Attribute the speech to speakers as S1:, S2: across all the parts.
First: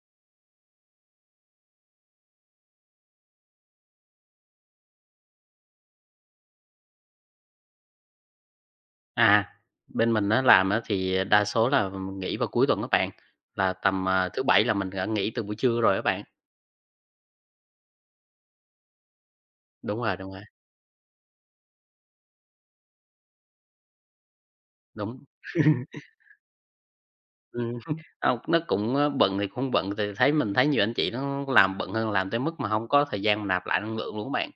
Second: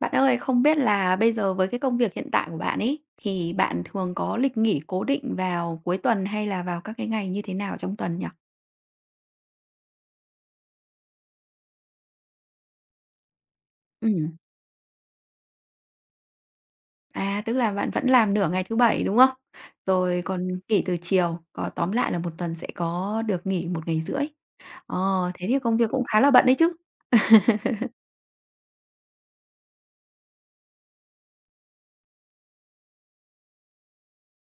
S1: Bạn ơi, không biết là bây giờ với cái công việc hiện tại của bạn ấy, thì bạn thường có lịch nghỉ cố định vào cuối tuần hay là vào các cái ngày như thế nào trong tuần nhỉ?
S2: À, bên mình á làm á thì đa số là mình nghỉ vào cuối tuần các bạn, là tầm,
S1: Ừ.
S2: thứ Bảy là mình đã nghỉ từ buổi trưa rồi á bạn.
S1: Tức là bạn vẫn làm nửa ngày thứ Bảy, đúng không?
S2: Đúng rồi,
S1: Rồi
S2: đúng rồi,
S1: còn nghỉ từ chiều, có tóm lại là một tuần sẽ có được nghỉ một ngày rưỡi.
S2: đúng.
S1: Ờ, Thế thì công việc cũng khá là bận đấy chứ?
S2: Ừm, hông, nó cũng, bận thì cũng hông bận, thì thấy mình thấy nhiều anh chị nó làm bận hơn, làm tới mức mà không có thời gian mà nạp lại năng lượng luôn các bạn.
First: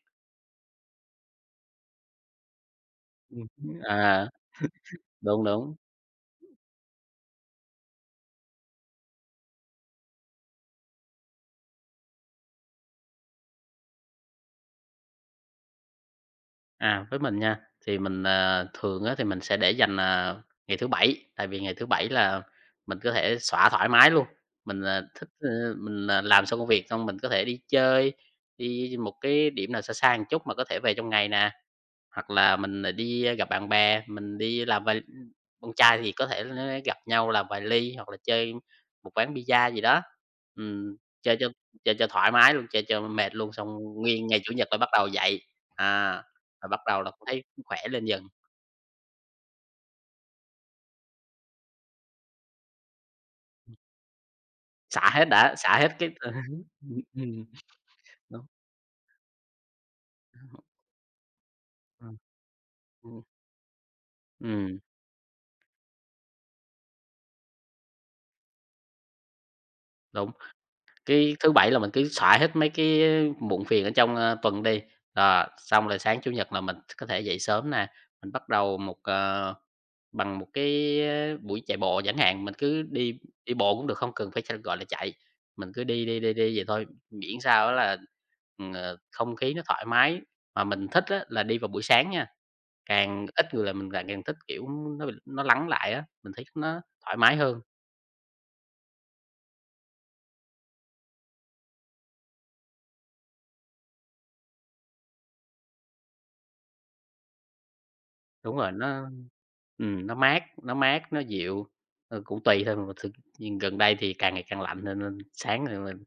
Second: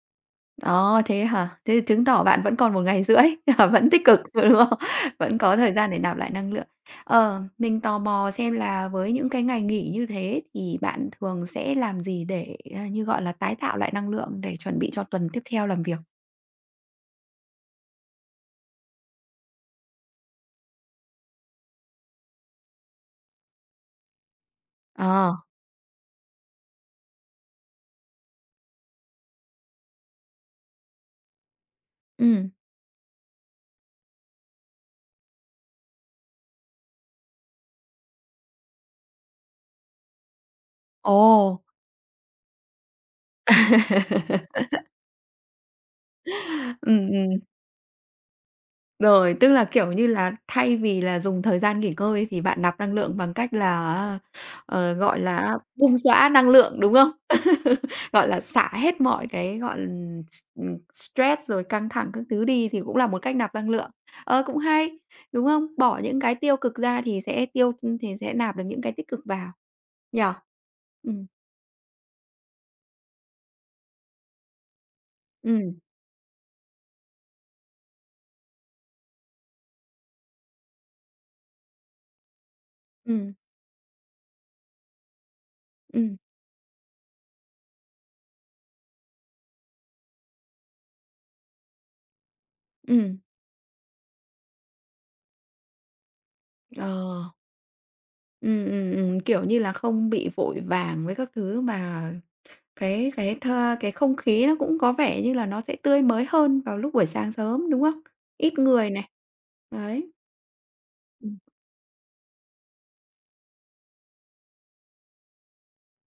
S1: Ờ, thế hả? Thế thì chứng tỏ bạn vẫn còn một ngày rưỡi,
S2: Ừm
S1: vẫn tích cực,
S2: à,
S1: đúng không? Vẫn
S2: đúng,
S1: có thời
S2: đúng.
S1: gian để nạp lại năng lượng. Mình tò mò xem là với những cái ngày nghỉ như thế thì bạn thường sẽ làm gì để, như gọi là, tái tạo lại năng lượng để chuẩn bị cho tuần tiếp theo làm việc?
S2: Với mình nha, thì mình, thường á thì mình sẽ để dành, ngày thứ Bảy, tại vì ngày thứ Bảy là mình có thể xõa thoải mái luôn. Mình, thích,
S1: Ờ,
S2: mình, làm xong công việc xong mình có thể đi chơi, đi một cái điểm nào xa xa một chút mà có thể về trong ngày nè. Hoặc
S1: ừ,
S2: là mình lại đi, gặp bạn bè, mình đi làm vài con trai thì có thể nó gặp nhau làm vài ly hoặc là chơi một quán pizza gì đó. Ừm, chơi cho
S1: Ồ!
S2: chơi cho thoải mái luôn, chơi cho mệt luôn, xong nguyên ngày Chủ nhật là bắt đầu dậy, à, rồi bắt
S1: ừ
S2: đầu là cũng thấy
S1: ừ
S2: khỏe lên dần,
S1: Rồi, tức là, kiểu như là, thay vì là dùng thời gian nghỉ ngơi thì bạn nạp năng lượng bằng cách là
S2: xả
S1: gọi
S2: hết đã,
S1: là
S2: xả hết
S1: bung
S2: cái
S1: xóa năng
S2: ừm,
S1: lượng, đúng không?
S2: ừm,
S1: Gọi là
S2: đúng,
S1: xả hết mọi cái, gọi stress rồi căng thẳng
S2: ừm,
S1: các thứ đi thì cũng là
S2: ừm,
S1: một cách nạp năng lượng. Ờ, cũng
S2: ừm,
S1: hay, đúng không? Bỏ những cái tiêu cực ra thì sẽ tiêu thì sẽ nạp được những cái tích cực vào, nhỉ?
S2: đúng.
S1: Ừm,
S2: Cái thứ Bảy là mình cứ xõa hết mấy cái muộn phiền ở trong, tuần đi, rồi,
S1: ừm,
S2: xong rồi sáng Chủ nhật là mình có thể dậy sớm nè, mình bắt đầu một, bằng một cái, buổi chạy bộ chẳng hạn, mình cứ đi
S1: ừm,
S2: đi bộ cũng được, không cần phải gọi là chạy, mình cứ đi
S1: ừm,
S2: đi đi đi vậy thôi, miễn sao á là, không khí nó thoải mái. Mà mình thích á là đi vào buổi sáng nha,
S1: ừm,
S2: càng ít người là mình lại càng thích, kiểu, nó lắng lại á, mình thấy nó thoải
S1: ờ,
S2: mái hơn.
S1: kiểu như là, không bị vội vàng với các thứ mà Cái không khí nó cũng có vẻ như là nó sẽ tươi mới hơn vào lúc buổi sáng sớm, đúng không? Ít
S2: Đúng rồi,
S1: người này, đấy.
S2: nó mát, nó mát, nó
S1: Ừm.
S2: dịu, cũng tùy thôi, mà thực nhưng gần đây thì càng ngày càng lạnh nên nên sáng thì mình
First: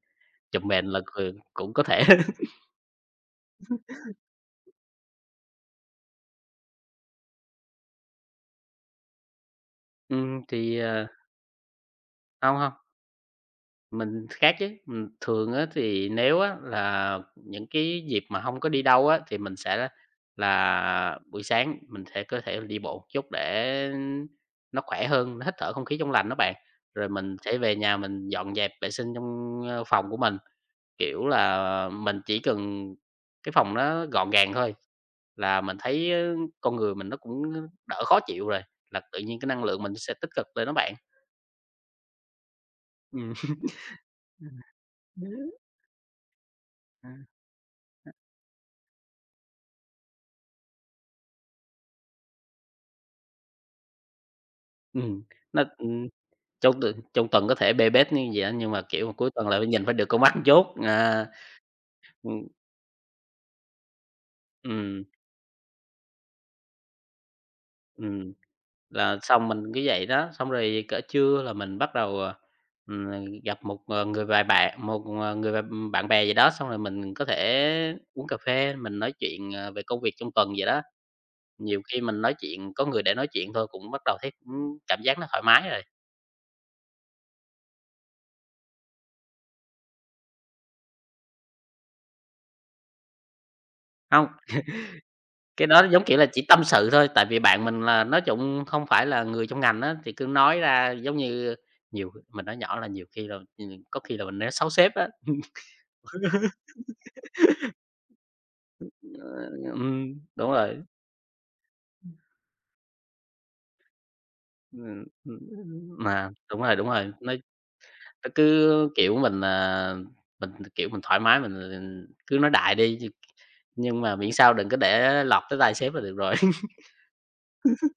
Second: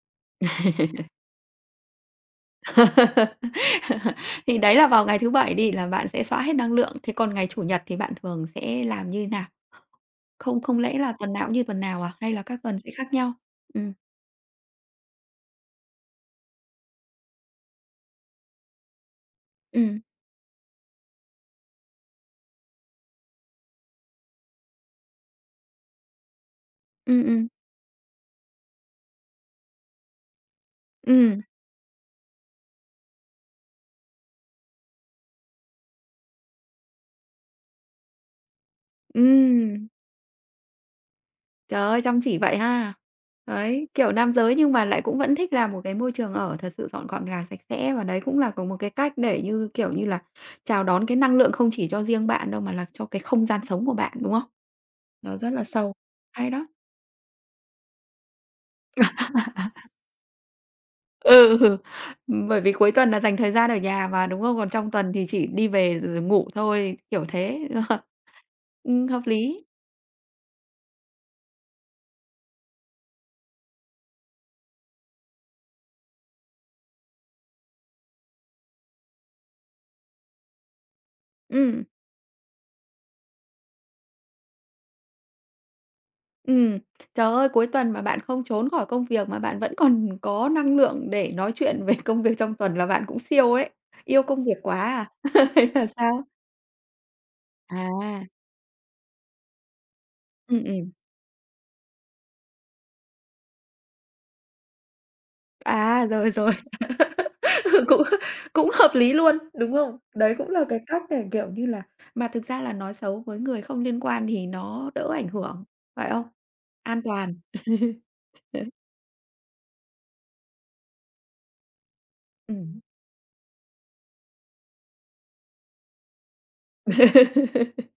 S2: chùm mền là, ừ, cũng có thể.
S1: Thì đấy là vào ngày thứ Bảy đi là bạn sẽ xóa hết năng lượng, thế còn ngày Chủ nhật thì bạn thường sẽ làm như nào? Không không
S2: Thì,
S1: lẽ
S2: ờ
S1: là tuần nào cũng như tuần nào à, hay là
S2: không
S1: các
S2: hông,
S1: tuần sẽ khác nhau? Ừ
S2: mình khác chứ, thường á thì nếu á là những cái dịp mà không có đi đâu á, thì mình
S1: ừ
S2: sẽ là buổi sáng mình sẽ có thể đi bộ một chút để nó khỏe hơn, nó hít thở không khí trong lành đó bạn. Rồi
S1: ừ
S2: mình
S1: ừ
S2: sẽ về nhà mình dọn dẹp vệ sinh trong, phòng của mình. Kiểu
S1: ừ
S2: là, mình chỉ cần cái phòng nó gọn gàng thôi là mình thấy, con người mình nó cũng đỡ khó chịu rồi, là tự nhiên cái năng lượng
S1: ừ
S2: mình sẽ tích cực lên đó bạn.
S1: Trời ơi, chăm chỉ vậy ha!
S2: Ừ.
S1: Đấy, kiểu nam giới
S2: Ừm,
S1: nhưng mà lại cũng vẫn thích là một cái môi trường ở thật sự
S2: À
S1: dọn
S2: ha.
S1: gọn gàng, sạch sẽ và đấy cũng là có một cái cách để như, kiểu như là, chào đón cái năng lượng không chỉ cho riêng bạn đâu mà là cho cái không gian sống của bạn, đúng không? Nó rất
S2: nó,
S1: là sâu.
S2: ừm,
S1: Hay đó.
S2: trong tuần có thể bê bết như vậy á, nhưng mà, kiểu, mà cuối tuần là phải nhìn phải được con mắt chốt. Chút,
S1: Ừ,
S2: ừm,
S1: bởi vì cuối tuần là dành thời gian ở nhà mà, đúng không? Còn trong
S2: ừm,
S1: tuần thì chỉ đi về rồi ngủ thôi, kiểu thế.
S2: ừm. Là
S1: Hợp
S2: xong mình
S1: lý.
S2: cứ vậy đó, xong rồi cỡ trưa là mình bắt đầu, ừm, gặp một, người vài bạn một, người bạn bè gì đó, xong rồi mình có thể uống cà phê, mình nói chuyện, về công việc trong tuần vậy đó. Nhiều
S1: Ừm.
S2: khi mình nói chuyện có người để nói chuyện thôi cũng bắt đầu thấy cũng cảm giác nó thoải mái rồi.
S1: Ừm, Trời ơi, cuối tuần mà bạn không trốn khỏi công việc mà bạn vẫn còn có năng lượng để nói chuyện về công việc trong tuần là bạn cũng siêu ấy. Yêu
S2: Không
S1: công việc quá à?
S2: cái
S1: Hay
S2: đó
S1: là
S2: giống kiểu
S1: sao?
S2: là chỉ tâm sự thôi, tại vì bạn mình là nói
S1: À.
S2: chung không phải là người trong ngành á, thì cứ nói
S1: Ừm,
S2: ra
S1: ừm.
S2: giống như nhiều mình nói nhỏ là nhiều khi là, có khi là mình nói xấu sếp á.
S1: À, rồi, rồi, cũng cũng hợp lý luôn, đúng không?
S2: Ừm,
S1: Đấy cũng
S2: đúng
S1: là cái
S2: rồi.
S1: cách để, kiểu như là mà thực ra là nói xấu với người không liên quan thì nó
S2: Ừm,
S1: đỡ ảnh
S2: ừm,
S1: hưởng, phải không?
S2: mà đúng
S1: An
S2: rồi, nó
S1: toàn.
S2: nó
S1: Đấy,
S2: cứ, kiểu, mình, mình, kiểu, mình thoải mái, mình cứ nói đại đi nhưng mà miễn sao đừng có để lọt tới tai sếp là được rồi.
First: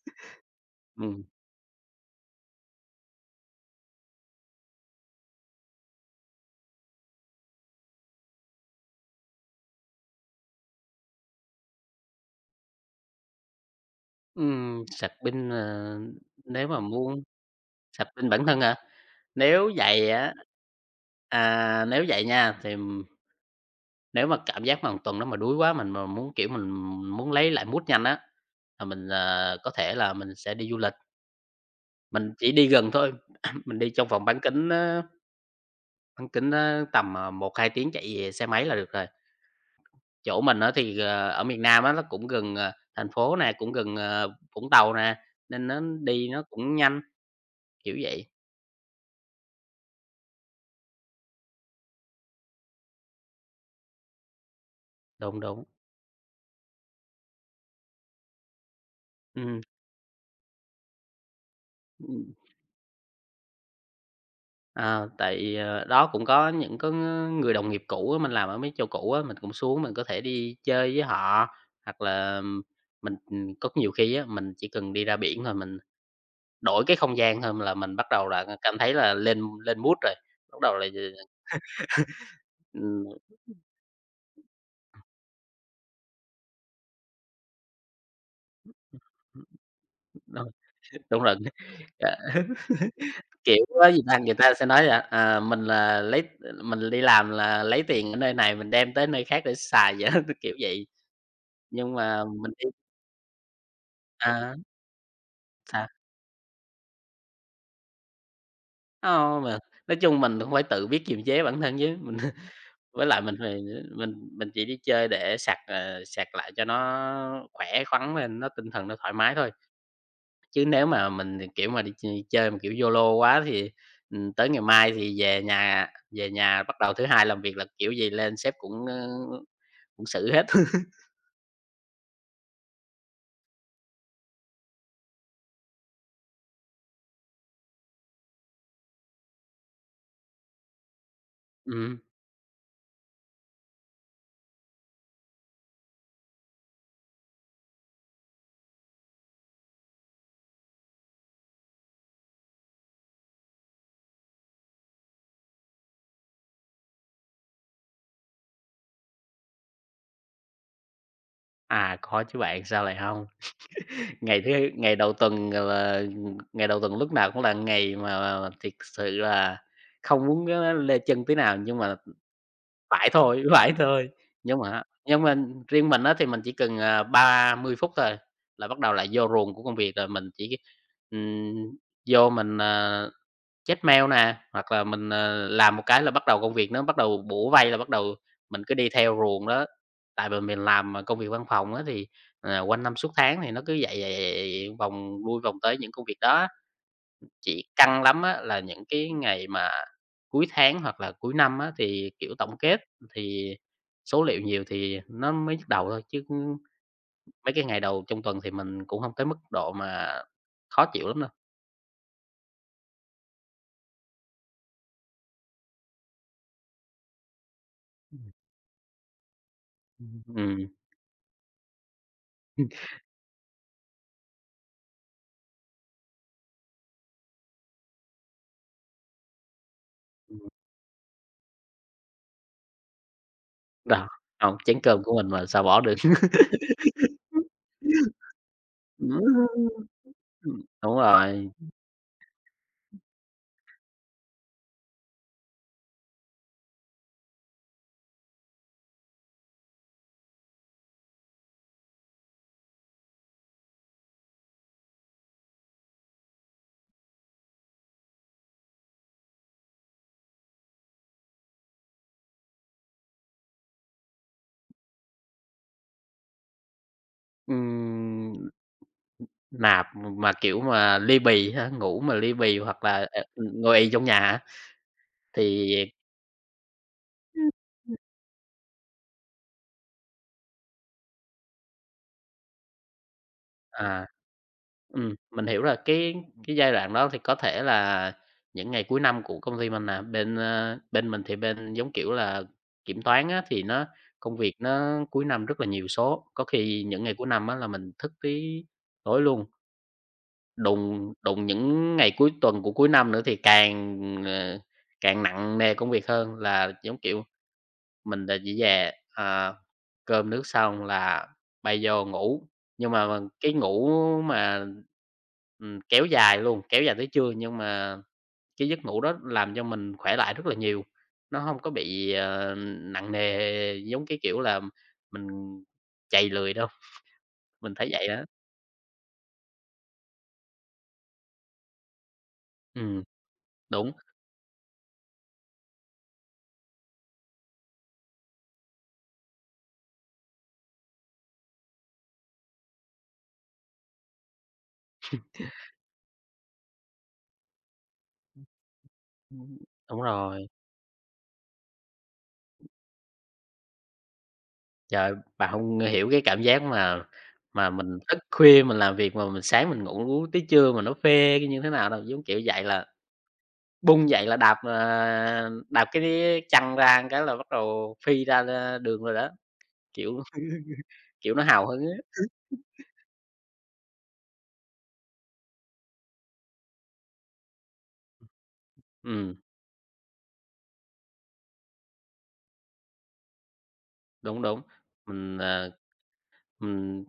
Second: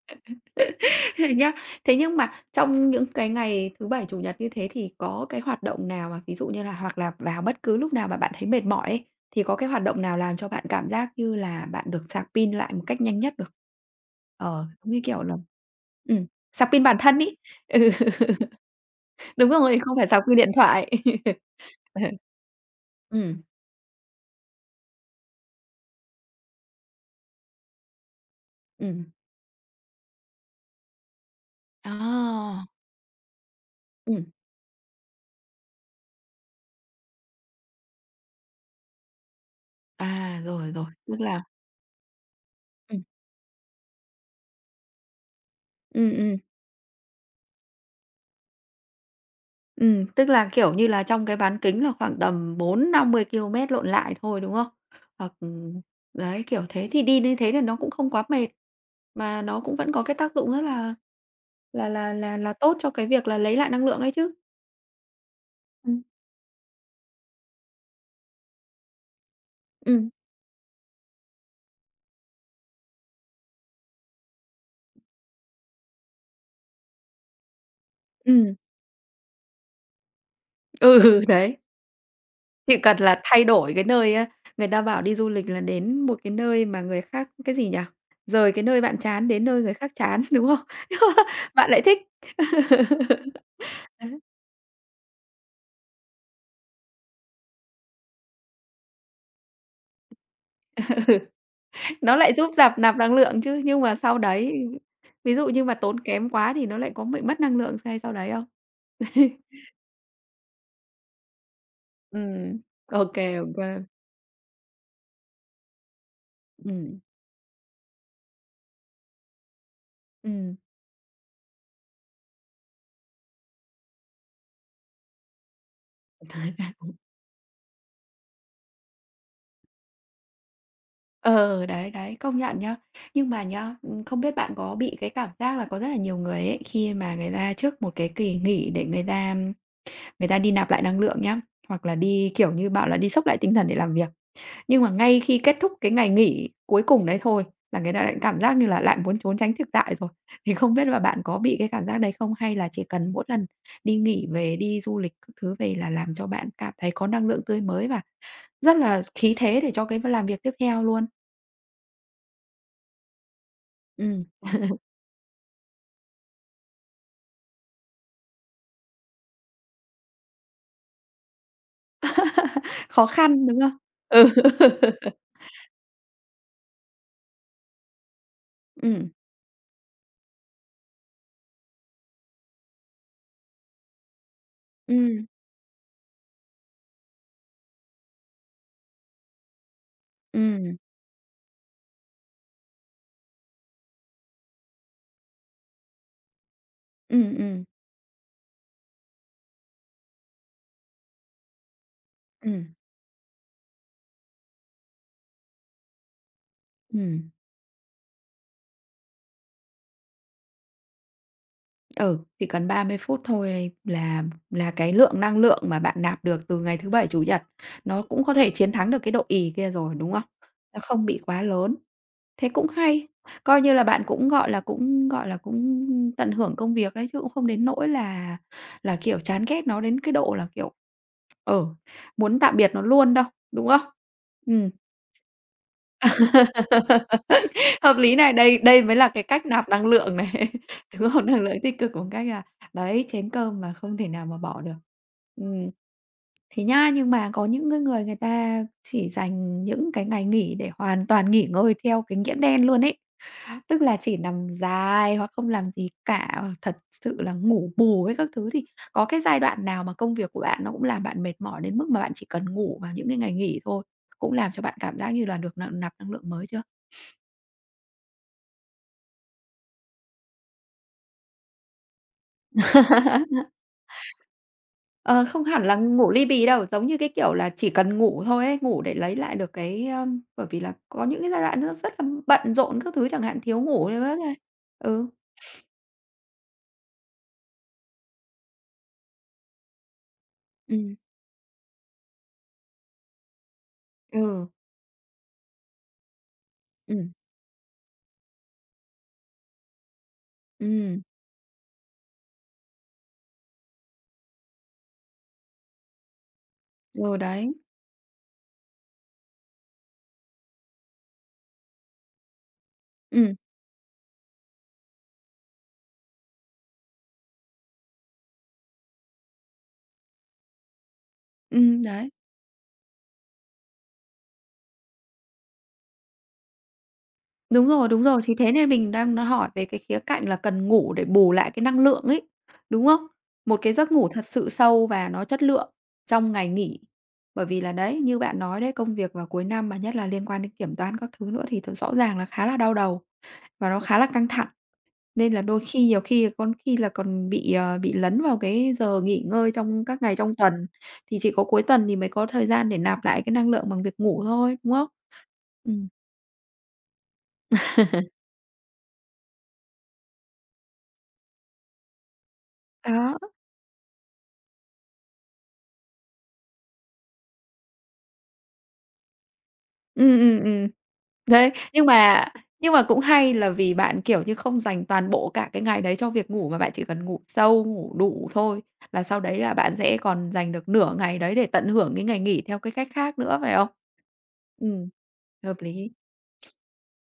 S2: Ừm,
S1: Thế nhá. Thế nhưng mà trong những cái ngày thứ Bảy, Chủ nhật như thế thì có cái hoạt động nào mà ví dụ như là hoặc là vào bất cứ lúc nào mà bạn thấy mệt mỏi ấy, thì có cái hoạt động nào làm cho bạn cảm giác như là bạn được sạc pin lại một cách nhanh nhất được? Ờ, giống như
S2: sạc
S1: kiểu là
S2: pin,
S1: ừm,
S2: nếu
S1: sạc
S2: mà
S1: pin bản thân
S2: muốn
S1: ấy. Ừ,
S2: sạc pin bản thân hả?
S1: đúng
S2: Nếu
S1: rồi, không phải
S2: vậy
S1: sạc
S2: á
S1: pin điện thoại. ừ
S2: nếu vậy nha, thì
S1: ừ.
S2: nếu mà cảm giác mà một tuần đó mà đuối quá, mình mà muốn, kiểu, mình muốn lấy lại mood nhanh á, là
S1: ừm.
S2: mình, có thể là mình sẽ đi du lịch. Mình chỉ đi
S1: À!
S2: gần thôi, mình đi trong vòng
S1: Ừm,
S2: bán kính á tầm, 1-2 tiếng chạy về xe máy là được rồi. Chỗ mình á
S1: rồi, rồi,
S2: thì,
S1: tức là
S2: ở miền Nam á, nó cũng gần,
S1: ừ
S2: thành phố nè, cũng gần, Vũng Tàu nè, nên nó
S1: ừ.
S2: đi
S1: ừm.
S2: nó cũng nhanh, kiểu vậy.
S1: Tức là, kiểu như là, trong cái bán kính là khoảng tầm 40-50 km lộn lại thôi, đúng không? Hoặc,
S2: Đúng, đúng,
S1: đấy, kiểu thế, thì đi như thế thì nó cũng không quá mệt, mà
S2: ừm,
S1: nó cũng vẫn có cái tác dụng rất là
S2: ừm,
S1: tốt cho cái việc là lấy lại năng lượng đấy chứ.
S2: tại,
S1: Ừm,
S2: đó cũng có những có người đồng nghiệp cũ á, mình làm ở mấy chỗ cũ á, mình cũng xuống mình có
S1: ừm,
S2: thể đi chơi với họ, hoặc là mình, có nhiều khi á, mình chỉ cần đi ra biển thôi mình Đổi cái không gian thôi là mình bắt đầu là
S1: ừm,
S2: cảm thấy là lên lên mood rồi, bắt đầu là
S1: ừ, đấy, chỉ cần
S2: ừm,
S1: là thay đổi cái nơi á, người ta bảo đi du lịch là đến một cái nơi mà người khác cái gì nhỉ? Rời cái nơi bạn chán đến nơi người khác chán, đúng
S2: đúng
S1: không? Nhưng
S2: đúng
S1: mà
S2: rồi.
S1: bạn lại thích.
S2: Ờ, kiểu, á, gì ta người ta sẽ nói là, mình là lấy mình đi làm là lấy tiền ở nơi này mình đem tới nơi khác để xài vậy á, kiểu vậy.
S1: Ừ.
S2: Nhưng
S1: Nó
S2: mà
S1: lại giúp
S2: mình đi
S1: dập nạp năng lượng chứ, nhưng mà sau
S2: à,
S1: đấy ví dụ như mà
S2: sao?
S1: tốn kém quá thì nó lại có bị mất năng lượng ngay sau đấy không?
S2: Hông, mà nói chung mình cũng phải tự biết kiềm chế bản thân chứ, mình
S1: Ừm,
S2: với
S1: ok
S2: lại
S1: kê,
S2: mình
S1: ô
S2: thì mình chỉ đi chơi để sạc, sạc lại cho
S1: Ừm,
S2: nó khỏe khoắn lên, nó tinh thần nó thoải mái thôi.
S1: ừm.
S2: Chứ nếu mà mình, kiểu, mà đi chơi chơi mà, kiểu, YOLO quá thì, tới ngày mai thì về nhà bắt đầu thứ Hai làm việc là kiểu gì lên sếp cũng, cũng xử hết.
S1: Ờ, đấy, đấy, công nhận nhá. Nhưng mà nhá, không biết bạn có bị cái cảm giác là có rất là nhiều người ấy, khi mà người ta trước một cái kỳ nghỉ để người ta đi nạp lại năng lượng nhá, hoặc là
S2: Ừm,
S1: đi, kiểu như, bảo là đi xốc lại tinh thần để làm việc. Nhưng mà ngay khi kết thúc cái ngày nghỉ cuối cùng đấy thôi là người ta lại cảm giác như là lại muốn trốn tránh thực tại rồi. Thì không biết là bạn có bị cái cảm giác đấy không? Hay là chỉ cần mỗi lần đi nghỉ về, đi du lịch các thứ về là làm cho bạn cảm thấy có năng lượng tươi mới và rất là khí thế để cho cái v làm việc tiếp theo luôn?
S2: có chứ bạn, sao lại không
S1: Ừm.
S2: Ngày thứ ngày đầu tuần, là, ngày đầu tuần lúc nào cũng là ngày mà thiệt sự là không muốn á lê chân tí nào, nhưng mà
S1: Khó
S2: Phải thôi,
S1: khăn, đúng
S2: phải
S1: không?
S2: thôi.
S1: Ừ.
S2: Nhưng mà nhưng mà riêng mình á thì mình chỉ cần, 30 phút thôi là bắt đầu
S1: ừ
S2: lại vô ruồng của công việc rồi. Mình chỉ, ừm, vô mình, check mail nè, hoặc là mình,
S1: ừ
S2: làm một cái là bắt đầu công việc nó bắt đầu bủa vây, là bắt đầu mình cứ đi theo ruồng đó. Tại vì mình
S1: ừ
S2: làm, công việc văn phòng á thì, quanh năm suốt tháng thì nó cứ vậy, vậy, vậy, vậy vòng lui vòng tới những công việc đó.
S1: ừ
S2: Chỉ
S1: ừ
S2: căng lắm á là những cái ngày mà cuối tháng hoặc là cuối năm á, thì, kiểu, tổng
S1: ừm,
S2: kết thì số liệu nhiều thì nó mới nhức đầu thôi, chứ
S1: ừm.
S2: mấy cái ngày đầu trong tuần thì mình cũng không tới mức độ mà khó chịu lắm đâu.
S1: Ừ, chỉ cần 30 phút thôi là cái lượng năng lượng mà bạn nạp được từ ngày thứ Bảy, Chủ nhật nó cũng
S2: Ừm,
S1: có thể chiến thắng được cái độ ì kia rồi, đúng
S2: ừm,
S1: không?
S2: ừm,
S1: Nó không bị quá lớn, thế cũng
S2: ừm,
S1: hay, coi như là bạn cũng, gọi là, cũng, gọi là, cũng tận hưởng công việc đấy, chứ cũng không đến nỗi là kiểu, chán ghét nó đến cái độ là, kiểu, ờ, muốn tạm biệt nó luôn đâu, đúng không?
S2: đó, hông,
S1: Ừm.
S2: chén cơm của mình mà sao bỏ được.
S1: Hợp lý này, đây đây mới là cái cách nạp
S2: Ừm,
S1: năng lượng này,
S2: đúng
S1: đúng không? Năng
S2: rồi,
S1: lượng tích cực một cách là, đấy, chén cơm mà không thể nào mà bỏ được. Ừm. Thế nhá, nhưng mà có những cái người người ta chỉ dành những cái ngày nghỉ để hoàn toàn nghỉ ngơi theo cái nghĩa đen luôn ấy, tức là chỉ nằm dài hoặc không làm gì cả, hoặc thật sự là ngủ bù ấy các thứ, thì có cái giai đoạn nào mà công việc của bạn nó cũng làm bạn mệt mỏi đến mức mà bạn chỉ cần ngủ vào những cái ngày nghỉ thôi? Cũng làm cho bạn cảm giác như là được nạp nạp năng lượng mới chưa?
S2: ừm, nạp mà, kiểu, mà li bì ha, ngủ mà li bì hoặc là, ngồi ì trong nhà á
S1: Ờ, không
S2: thì
S1: hẳn là ngủ ly bì đâu, giống như cái kiểu là chỉ cần ngủ thôi ấy, ngủ để lấy lại được cái, ơm bởi vì là có những cái giai đoạn nó rất là bận rộn các thứ chẳng hạn, thiếu ngủ thì
S2: à.
S1: vất này. Ừ,
S2: Mình hiểu rồi, cái giai đoạn đó thì có thể là những ngày cuối năm của công ty mình nè, bên,
S1: ừm,
S2: bên mình thì bên, giống kiểu là, kiểm toán á, thì nó công
S1: ừ,
S2: việc nó cuối năm rất là nhiều số, có khi những
S1: ừm,
S2: ngày cuối năm á là mình thức tới tối luôn,
S1: ừ,
S2: đùng đùng những ngày cuối tuần của cuối năm nữa thì càng, ờ, càng nặng nề công việc hơn là, giống
S1: Rồi
S2: kiểu
S1: đấy,
S2: mình là chỉ về, cơm nước xong là bay vô ngủ, nhưng mà
S1: ừ
S2: cái ngủ mà, kéo dài luôn, kéo dài tới trưa nhưng mà cái giấc ngủ đó làm cho mình khỏe lại rất là nhiều. Nó
S1: ừ
S2: không có
S1: đấy.
S2: bị, nặng nề giống cái kiểu là mình trầy lười đâu, mình thấy
S1: Đúng
S2: vậy
S1: rồi,
S2: đó
S1: thì thế nên mình đang nó hỏi về cái khía cạnh là cần ngủ để bù lại cái năng lượng ấy, đúng
S2: Ừm,
S1: không? Một cái
S2: đúng.
S1: giấc ngủ thật sự sâu và nó chất lượng trong ngày nghỉ. Bởi vì là đấy, như bạn nói đấy, công việc vào cuối năm mà nhất là liên quan đến kiểm toán các thứ nữa thì thật rõ ràng là khá là đau đầu và nó khá là căng thẳng. Nên là đôi khi nhiều khi con khi là còn bị, bị lấn vào cái giờ nghỉ ngơi
S2: Ừm,
S1: trong
S2: đúng
S1: các ngày trong
S2: rồi.
S1: tuần, thì chỉ có cuối tuần thì mới có thời gian để nạp lại cái năng lượng bằng việc ngủ thôi, đúng không?
S2: Trời, bà hông
S1: Ừm.
S2: hiểu cái cảm giác mà mình thức khuya mình làm việc mà mình sáng mình ngủ uống tới trưa mà nó phê như thế nào đâu, giống kiểu dậy là
S1: Đó.
S2: bung dậy là đạp, đạp cái chăn ra cái là bắt đầu phi ra, a, đường rồi đó,
S1: Ừm,
S2: kiểu
S1: ừm, ừm.
S2: kiểu, nó
S1: Đấy,
S2: hào hứng á.
S1: nhưng mà cũng hay là vì bạn, kiểu như, không dành toàn bộ cả cái ngày đấy cho việc ngủ mà bạn chỉ cần ngủ sâu, ngủ đủ thôi, là sau
S2: Ừm,
S1: đấy là bạn sẽ còn dành được nửa ngày đấy để tận hưởng cái ngày nghỉ theo cái cách khác nữa, phải không?
S2: đúng, đúng,
S1: Ừm,
S2: mình,
S1: hợp lý.
S2: Ừm,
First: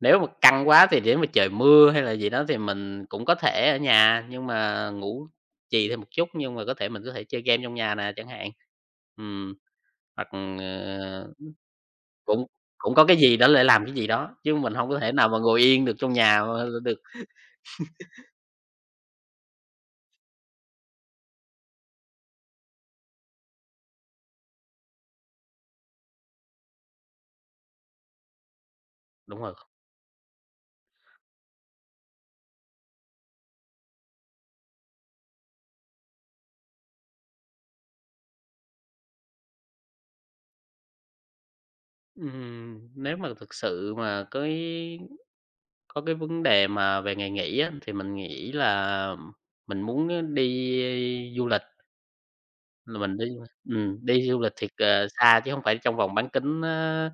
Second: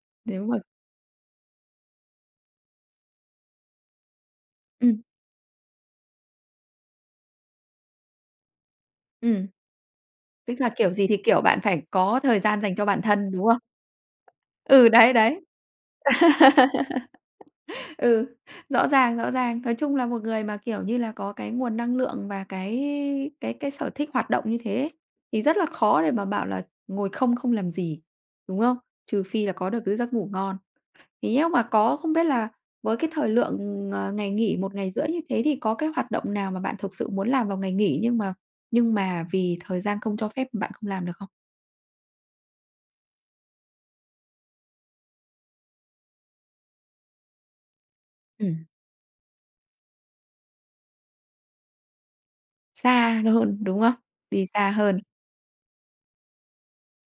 S2: nếu mà
S1: Nếu mà
S2: căng quá thì nếu mà trời mưa hay là gì đó thì mình cũng có thể ở nhà, nhưng mà
S1: ừm,
S2: ngủ trì thêm một chút, nhưng mà có thể mình có thể chơi game trong nhà nè chẳng hạn.
S1: ừm,
S2: Ừm, hoặc,
S1: tức là kiểu gì thì
S2: ờ,
S1: kiểu bạn phải có thời
S2: cũng
S1: gian dành cho
S2: cũng
S1: bản
S2: có cái
S1: thân,
S2: gì
S1: đúng
S2: đó
S1: không?
S2: để làm cái gì đó, chứ mình
S1: Ừ,
S2: không có thể
S1: đấy,
S2: nào mà
S1: đấy.
S2: ngồi yên được trong nhà mà được.
S1: Ừ, rõ ràng, rõ ràng. Nói chung là một người mà, kiểu như là, có cái nguồn năng lượng và cái sở thích hoạt động như thế ấy, thì rất là khó để mà bảo là ngồi không không làm gì, đúng không? Trừ
S2: Đúng
S1: phi là
S2: rồi.
S1: có được cái giấc ngủ ngon. Thế nếu mà có không biết là với cái thời lượng, ngày nghỉ một ngày rưỡi như thế thì có cái hoạt động nào mà bạn thực sự muốn làm vào ngày nghỉ nhưng mà vì thời gian không cho phép bạn không làm được không?
S2: Nếu mà thực sự mà có cái vấn đề mà về ngày nghỉ á, thì mình nghĩ
S1: Ừm,
S2: là mình muốn đi du lịch. Là mình
S1: xa
S2: đi
S1: hơn, đúng không?
S2: đi du
S1: Đi
S2: lịch thiệt,
S1: xa hơn,
S2: xa chứ hông phải trong vòng bán kính á,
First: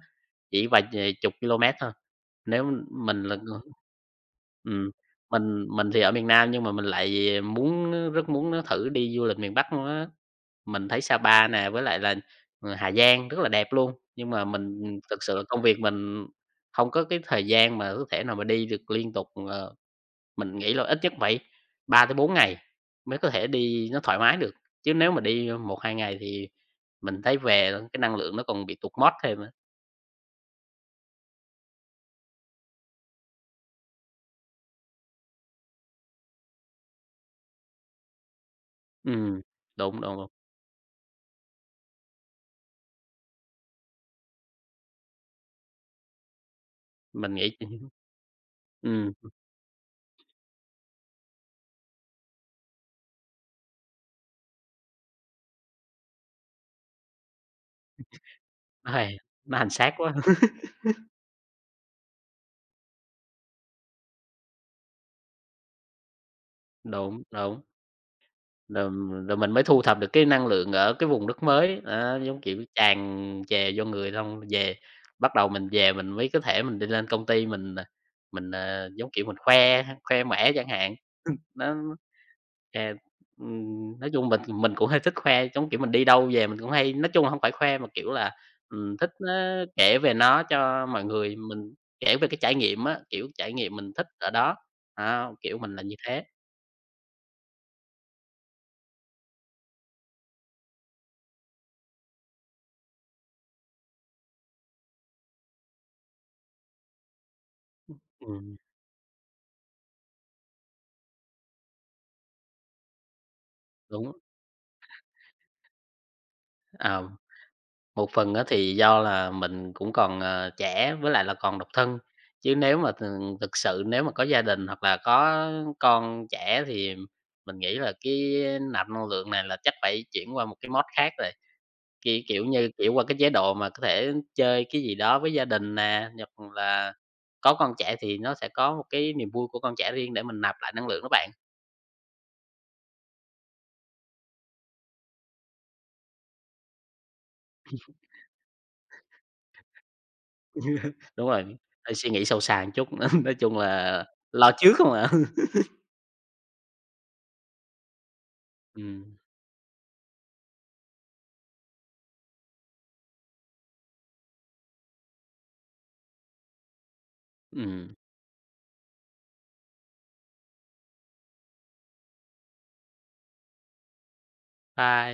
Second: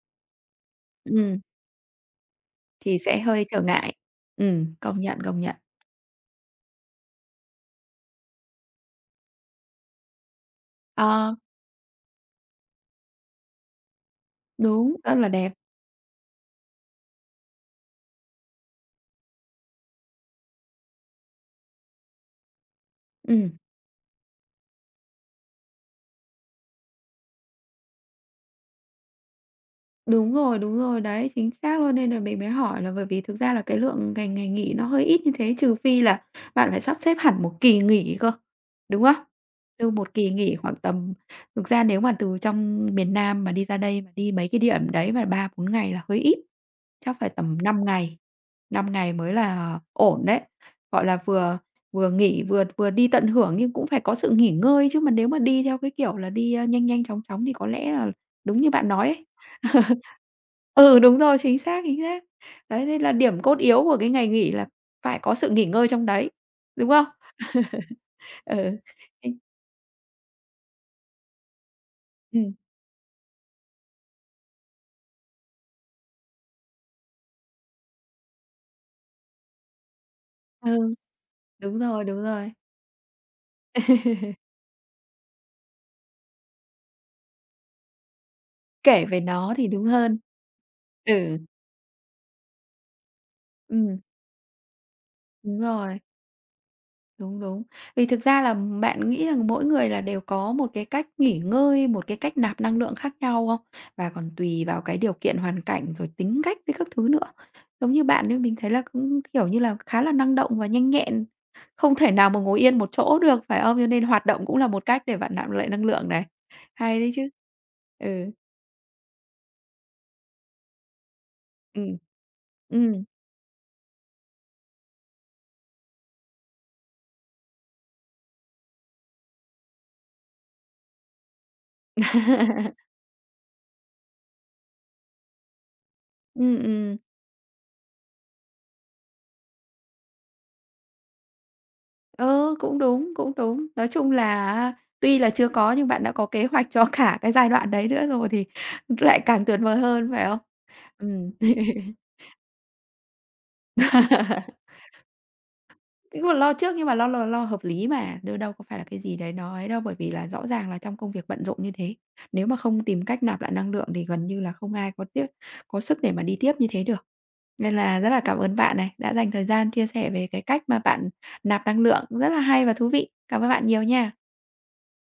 S2: chỉ vài chục
S1: ừm,
S2: ki-lô-mét thôi. Nếu
S1: thì sẽ
S2: mình là
S1: hơi
S2: người
S1: trở ngại.
S2: ừm,
S1: Công nhận, công nhận.
S2: mình thì ở miền Nam nhưng mà mình lại muốn rất muốn nó thử đi du lịch miền Bắc luôn á. Mình thấy
S1: Ờ,
S2: Sapa nè, với lại là, Hà Giang rất là đẹp luôn, nhưng mà mình ừ,
S1: đúng, Rất
S2: thực
S1: là
S2: sự là
S1: đẹp.
S2: công việc mình hông có cái thời gian mà có thể nào mà đi được liên tục, mình nghĩ là ít nhất phải 3 tới 4 ngày mới có thể
S1: Ừm.
S2: đi nó thoải mái được, chứ nếu mà đi 1 2 ngày thì mình thấy về cái năng lượng nó còn bị tụt mót thêm á.
S1: Đúng rồi, đấy, chính xác luôn. Nên là mình mới hỏi là bởi vì thực ra là cái lượng ngày ngày nghỉ nó hơi ít như thế, trừ phi là bạn phải sắp xếp hẳn một kỳ nghỉ cơ, đúng không?
S2: Ừm,
S1: Từ
S2: đúng,
S1: một
S2: đúng, đúng.
S1: kỳ nghỉ khoảng tầm thực ra nếu mà từ trong miền Nam mà đi ra đây mà đi mấy cái điểm đấy mà 3 4 ngày là hơi ít. Chắc phải
S2: Mình nghĩ
S1: tầm 5 ngày, năm
S2: ừm,
S1: ngày mới là ổn đấy. Gọi là, vừa vừa nghỉ, vừa vừa đi tận hưởng nhưng cũng phải có sự nghỉ ngơi chứ, mà nếu mà đi theo cái kiểu là đi, a, nhanh nhanh chóng chóng thì có lẽ là đúng như bạn
S2: nó
S1: nói
S2: hay,
S1: ấy.
S2: nó hành xác quá.
S1: Ừ, đúng rồi, chính xác, chính xác. Đấy, nên là điểm cốt yếu của cái ngày nghỉ là phải có sự nghỉ ngơi trong đấy, đúng không?
S2: Đúng, đúng,
S1: Ừ,
S2: rồi
S1: thế
S2: rồi mình mới thu thập được cái năng lượng ở cái vùng đất mới, đó, giống
S1: ừm,
S2: kiểu, tràn trề vô người xong về bắt đầu mình về mình mới có thể mình đi lên công ty mình, mình, giống kiểu, mình khoe khoe mẽ chẳng hạn,
S1: ừ,
S2: nó
S1: đúng rồi,
S2: À, nói chung mình cũng hơi thích khoe, giống kiểu, mình đi đâu về mình cũng hay nói chung là hông phải khoe mà, kiểu là,
S1: kể
S2: thích
S1: về nó
S2: á
S1: thì đúng
S2: kể về
S1: hơn.
S2: nó cho mọi người,
S1: Ừ,
S2: mình kể về cái trải nghiệm á, kiểu, trải nghiệm mình
S1: ừm,
S2: thích ở đó, đó, kiểu,
S1: đúng
S2: mình là như
S1: rồi.
S2: thế.
S1: Đúng, đúng. Vì thực ra là bạn nghĩ rằng mỗi người là đều có một cái cách nghỉ ngơi, một cái cách nạp năng lượng khác nhau không? Và còn tùy vào cái điều kiện hoàn cảnh rồi tính cách với các thứ nữa. Giống như bạn ấy,
S2: Ừm,
S1: mình thấy là cũng, kiểu như là, khá là năng động và nhanh nhẹn, không thể nào mà ngồi yên một chỗ được, phải không? Cho nên
S2: đúng,
S1: hoạt động cũng là một cách để bạn nạp lại năng lượng này. Hay
S2: ờ,
S1: đấy chứ. Ừ,
S2: một phần á thì do là mình cũng còn, trẻ với lại là còn độc
S1: ừ
S2: thân, chứ nếu
S1: ừ
S2: mà thực sự nếu mà có gia đình hoặc là có con trẻ thì mình nghĩ là cái nạp năng lượng này là chắc phải chuyển qua một cái mode khác rồi. Kiểu, kiểu như, kiểu, qua cái chế độ mà có thể chơi cái gì đó với gia đình nè, hoặc là
S1: Ừm.
S2: có con trẻ thì nó sẽ có một cái niềm vui của con trẻ riêng để mình nạp lại năng lượng đó bạn.
S1: Ừ, cũng đúng, cũng đúng. Nói chung là tuy là chưa có nhưng bạn đã có kế hoạch cho cả cái giai đoạn đấy nữa rồi thì lại càng tuyệt vời hơn, phải không?
S2: Đúng
S1: Ừm.
S2: rồi, phải suy nghĩ sâu xa một chút, nói chung là lo trước không ạ
S1: Nhưng mà lo trước nhưng mà lo lo lo hợp lý mà, đâu đâu có phải là cái
S2: Ừm,
S1: gì đấy nó ấy đâu, bởi vì là rõ ràng là trong công việc bận rộn như thế, nếu mà không tìm cách nạp lại năng lượng thì gần như là không ai có sức để mà đi tiếp như thế được. Nên
S2: ừm,
S1: là rất là cảm ơn bạn này, đã dành thời gian chia sẻ về cái cách mà bạn nạp năng lượng, rất là hay và thú vị. Cảm ơn bạn nhiều nha.
S2: bye.